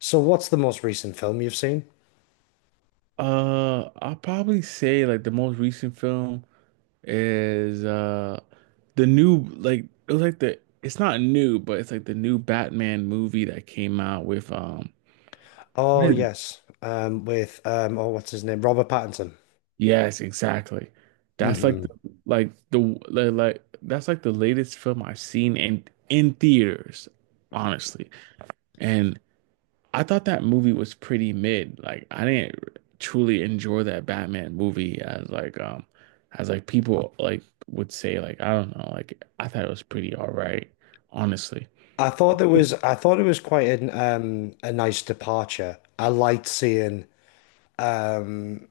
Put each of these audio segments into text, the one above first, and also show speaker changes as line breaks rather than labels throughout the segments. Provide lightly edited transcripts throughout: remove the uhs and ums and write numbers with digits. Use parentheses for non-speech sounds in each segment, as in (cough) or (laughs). So what's the most recent film you've seen?
I'll probably say like the most recent film is the new like it was like the it's not new but it's like the new Batman movie that came out with what
Oh
is it?
yes, with oh what's his name, Robert Pattinson.
Yes, exactly. That's like the
Hmm
like the like that's like the latest film I've seen in theaters, honestly. And I thought that movie was pretty mid. Like I didn't truly enjoy that Batman movie as like people like would say like I don't know like I thought it was pretty all right honestly.
I thought I thought it was quite an a nice departure. I liked seeing um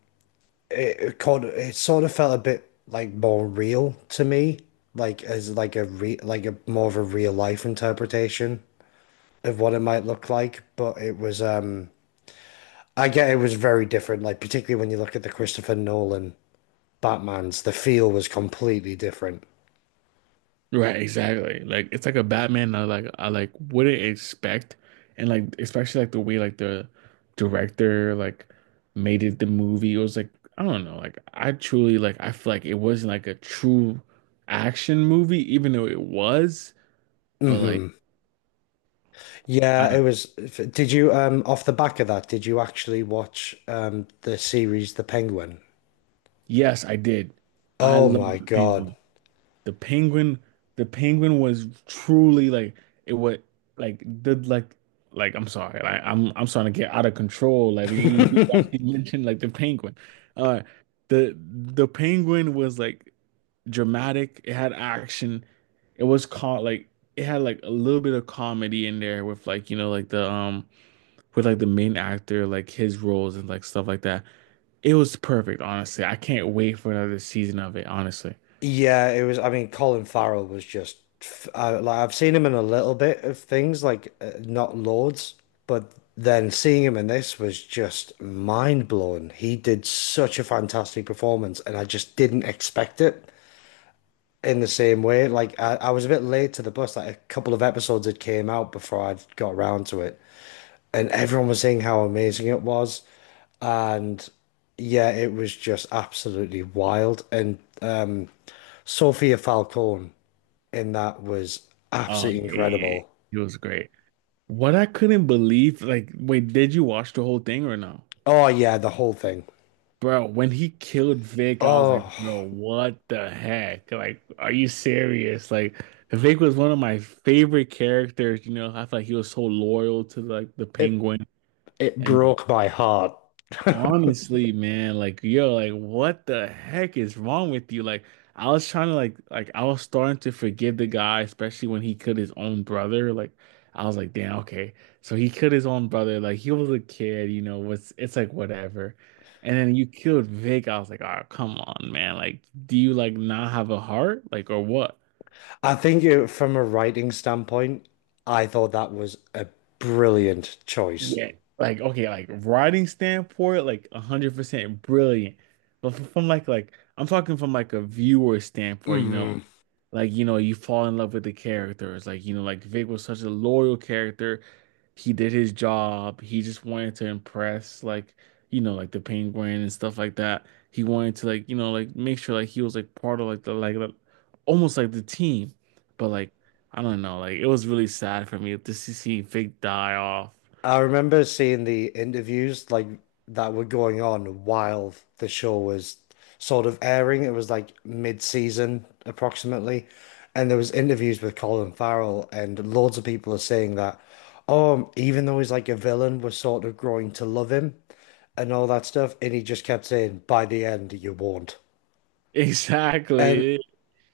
it caught, it sort of felt a bit like more real to me, like as like a re like a more of a real life interpretation of what it might look like. But it was I get it was very different, like particularly when you look at the Christopher Nolan Batmans. The feel was completely different.
Right, exactly. Like it's like a Batman I like wouldn't expect and like especially like the way like the director like made it the movie. It was like I don't know like I truly like I feel like it wasn't like a true action movie even though it was but like.
Hmm
I
Yeah, it was. Did you off the back of that, did you actually watch the series The Penguin?
Yes, I did. I
Oh
love
my
the
God.
penguin. The penguin, the penguin was truly like it was like the like I'm sorry, like I'm starting to get out of control. Like you
(laughs)
actually mentioned like the penguin. Uh the penguin was like dramatic. It had action. It was caught like it had like a little bit of comedy in there with like you know like the with like the main actor like his roles and like stuff like that. It was perfect, honestly. I can't wait for another season of it, honestly.
Yeah, it was. I mean, Colin Farrell was just like I've seen him in a little bit of things, like not loads, but then seeing him in this was just mind blowing. He did such a fantastic performance, and I just didn't expect it in the same way. Like I was a bit late to the bus. Like a couple of episodes had came out before I'd got around to it, and everyone was saying how amazing it was. And yeah, it was just absolutely wild. And Sofia Falcone in that was
Oh,
absolutely
yeah, yeah, yeah.
incredible.
It was great. What I couldn't believe, like, wait, did you watch the whole thing or no?
Oh yeah, the whole thing.
Bro, when he killed Vic, I was like,
Oh,
bro, what the heck? Like, are you serious? Like, Vic was one of my favorite characters, you know. I felt like he was so loyal to like the
it
Penguin
it
and
broke my heart.
Honestly, man, like yo, like what the heck is wrong with you? Like I was trying to like I was starting to forgive the guy, especially when he killed his own brother. Like I was like, damn, okay. So he killed his own brother. Like he was a kid, you know, was it's like whatever. And then you killed Vic. I was like, oh, come on, man. Like, do you like not have a heart? Like, or what?
I think from a writing standpoint, I thought that was a brilliant choice.
Yeah. Like, okay, like writing standpoint, like 100% brilliant. But from like I'm talking from like a viewer standpoint, you know,
Mm.
like you know you fall in love with the characters like you know like Vic was such a loyal character he did his job he just wanted to impress like you know like the Penguin and stuff like that he wanted to like you know like make sure like he was like part of like the like the, almost like the team but like I don't know like it was really sad for me to see Vic die off
I remember seeing the interviews like that were going on while the show was sort of airing. It was like mid-season approximately. And there was interviews with Colin Farrell and loads of people are saying that, oh, even though he's like a villain, we're sort of growing to love him and all that stuff. And he just kept saying, by the end, you won't.
(laughs)
And
exactly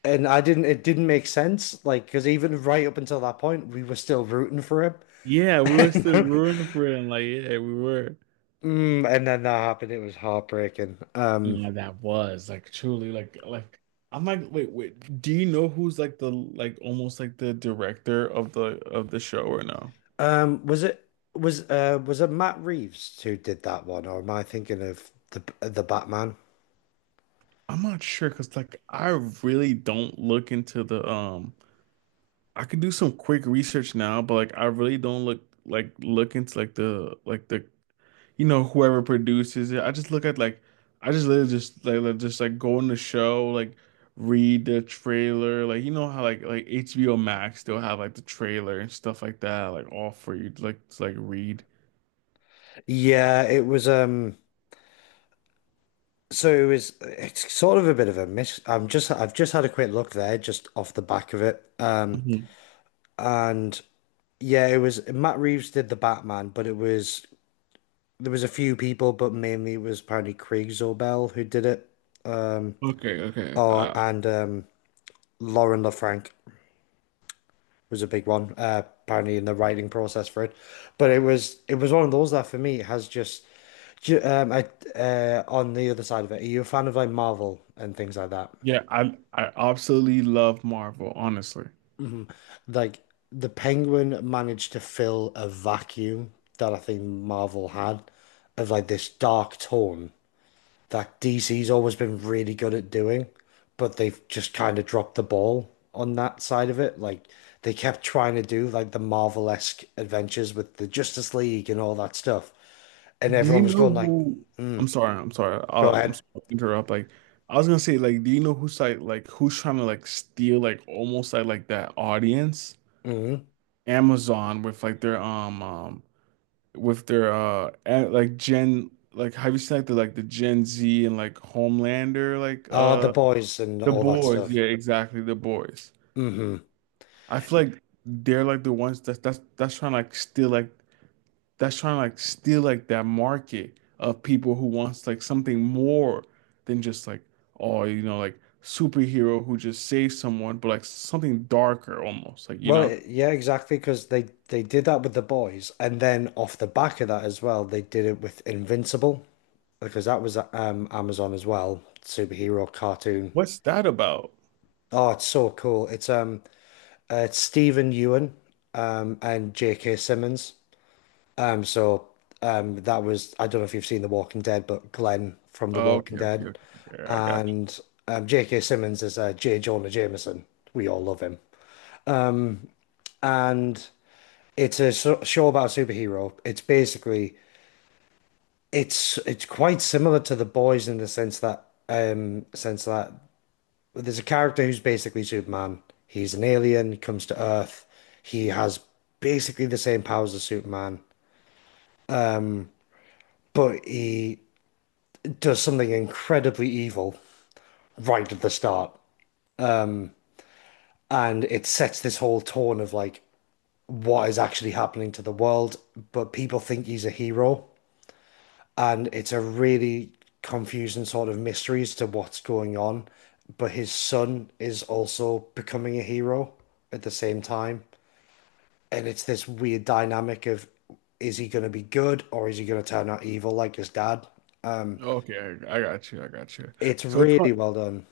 and I didn't it didn't make sense, like because even right up until that point, we were still rooting for him.
yeah we were still
(laughs)
rooting for him like yeah we were
And then that happened. It was heartbreaking.
Yeah, that was like truly like I'm like wait, do you know who's like the like almost like the director of the show or no?
Was it was it Matt Reeves who did that one, or am I thinking of the Batman?
I'm not sure because like I really don't look into the I could do some quick research now but like I really don't look like look into like the you know, whoever produces it. I just look at like I just literally just like, just like go on the show, like read the trailer. Like you know how like HBO Max still have like the trailer and stuff like that, like all for you to, like read.
Yeah, it was. It's sort of a bit of a miss. I've just had a quick look there, just off the back of it,
Mhm.
and yeah, it was Matt Reeves did the Batman, but it was there was a few people, but mainly it was apparently Craig Zobel who did it,
Okay, okay.
or and Lauren LaFranc was a big one, apparently in the writing process for it. But it was one of those that for me has just ju- I on the other side of it, are you a fan of like Marvel and things like that?
Yeah, I absolutely love Marvel, honestly.
Like the Penguin managed to fill a vacuum that I think Marvel had, of like this dark tone that DC's always been really good at doing, but they've just kind of dropped the ball on that side of it. Like they kept trying to do like the Marvel-esque adventures with the Justice League and all that stuff, and
Do you
everyone was
know
going like,
who? I'm sorry,
"Go
I'm sorry
ahead,
to interrupt. Like, I was gonna say, like, do you know who's like, who's trying to like steal, like, almost like that audience?
hmm
Amazon with like their with their like Gen like have you seen like the Gen Z and like Homelander like
oh the boys and
The
all that
Boys.
stuff."
Yeah, exactly, The Boys.
hmm
I feel like they're like the ones that that's trying to like steal like that's trying to like steal like that market of people who wants like something more than just like oh you know like superhero who just saves someone but like something darker almost like you
Well,
know
yeah, exactly, because they did that with the boys, and then off the back of that as well, they did it with Invincible, because that was Amazon as well, superhero cartoon.
what's that about?
Oh, it's so cool. It's Stephen Ewan and J.K. Simmons. Um so that was, I don't know if you've seen The Walking Dead, but Glenn from The
Oh,
Walking
okay, okay,
Dead.
okay. Okay, I got
And J.K. Simmons is J. Jonah Jameson. We all love him. And it's a show about a superhero. It's basically it's quite similar to The Boys in the sense that there's a character who's basically Superman. He's an alien, comes to Earth. He has basically the same powers as Superman, but he does something incredibly evil right at the start. And it sets this whole tone of like what is actually happening to the world, but people think he's a hero. And it's a really confusing sort of mystery as to what's going on. But his son is also becoming a hero at the same time. And it's this weird dynamic of, is he going to be good or is he going to turn out evil like his dad? Um,
you. Okay, I got you. I got you.
it's
So it's
really
kind-
well done.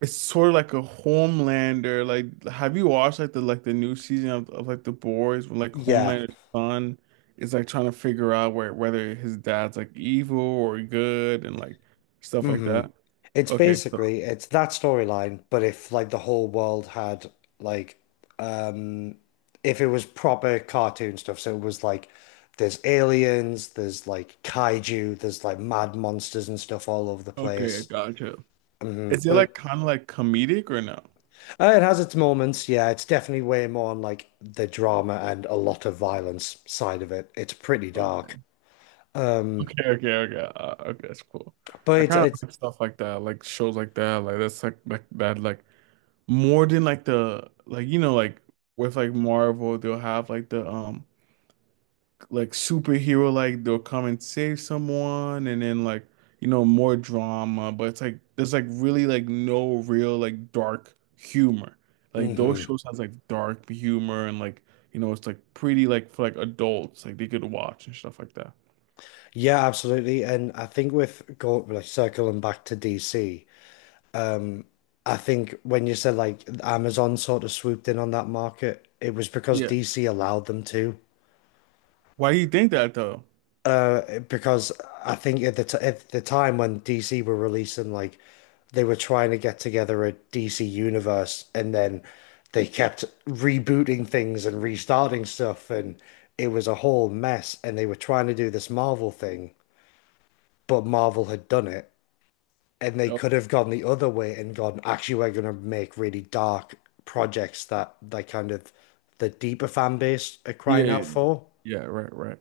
it's sort of like a Homelander. Like, have you watched like the new season of like The Boys when like
Yeah.
Homelander's son is like trying to figure out where whether his dad's like evil or good and like stuff like
hmm
that?
It's
Okay, so-
basically it's that storyline, but if like the whole world had like um if it was proper cartoon stuff, so it was like there's aliens, there's like kaiju, there's like mad monsters and stuff all over the
okay, I
place.
got you.
Hmm
Is it
But
like
it,
kind of like comedic or no?
It has its moments. Yeah, it's definitely way more on like the drama and a lot of violence side of it. It's pretty dark,
Okay,
Mm.
okay, okay, okay. Okay, that's cool.
but
I kind of
it's
like stuff like that, like shows like that, like that's like that, like more than like the like you know like with like Marvel they'll have like the like superhero like they'll come and save someone and then like you know more drama but it's like there's like really like no real like dark humor like those
mhm.
shows has like dark humor and like you know it's like pretty like for like adults like they could watch and stuff like that
Yeah, absolutely. And I think with go like circling back to DC, I think when you said like Amazon sort of swooped in on that market, it was because
Yeah.
DC allowed them to,
Why do you think that though?
because I think at the t at the time when DC were releasing, like they were trying to get together a DC universe, and then they kept rebooting things and restarting stuff, and it was a whole mess. And they were trying to do this Marvel thing, but Marvel had done it, and they
Oh,
could have gone the other way and gone, actually, we're going to make really dark projects that kind of the deeper fan base are
yeah,
crying
yeah,
out
yeah.
for.
Yeah, right, right.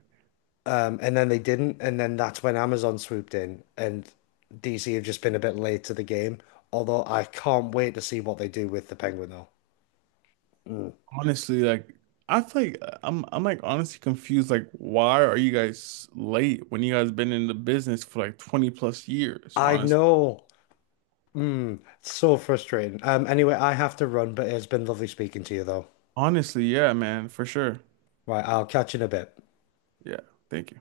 And then they didn't, and then that's when Amazon swooped in, and DC have just been a bit late to the game. Although I can't wait to see what they do with the Penguin, though. Mm.
Honestly, like I feel like I'm like honestly confused. Like, why are you guys late when you guys been in the business for like 20 plus years?
I
Honest,
know. Mm, it's so frustrating. Anyway, I have to run, but it's been lovely speaking to you, though.
honestly, yeah, man, for sure.
Right, I'll catch you in a bit.
Yeah, thank you.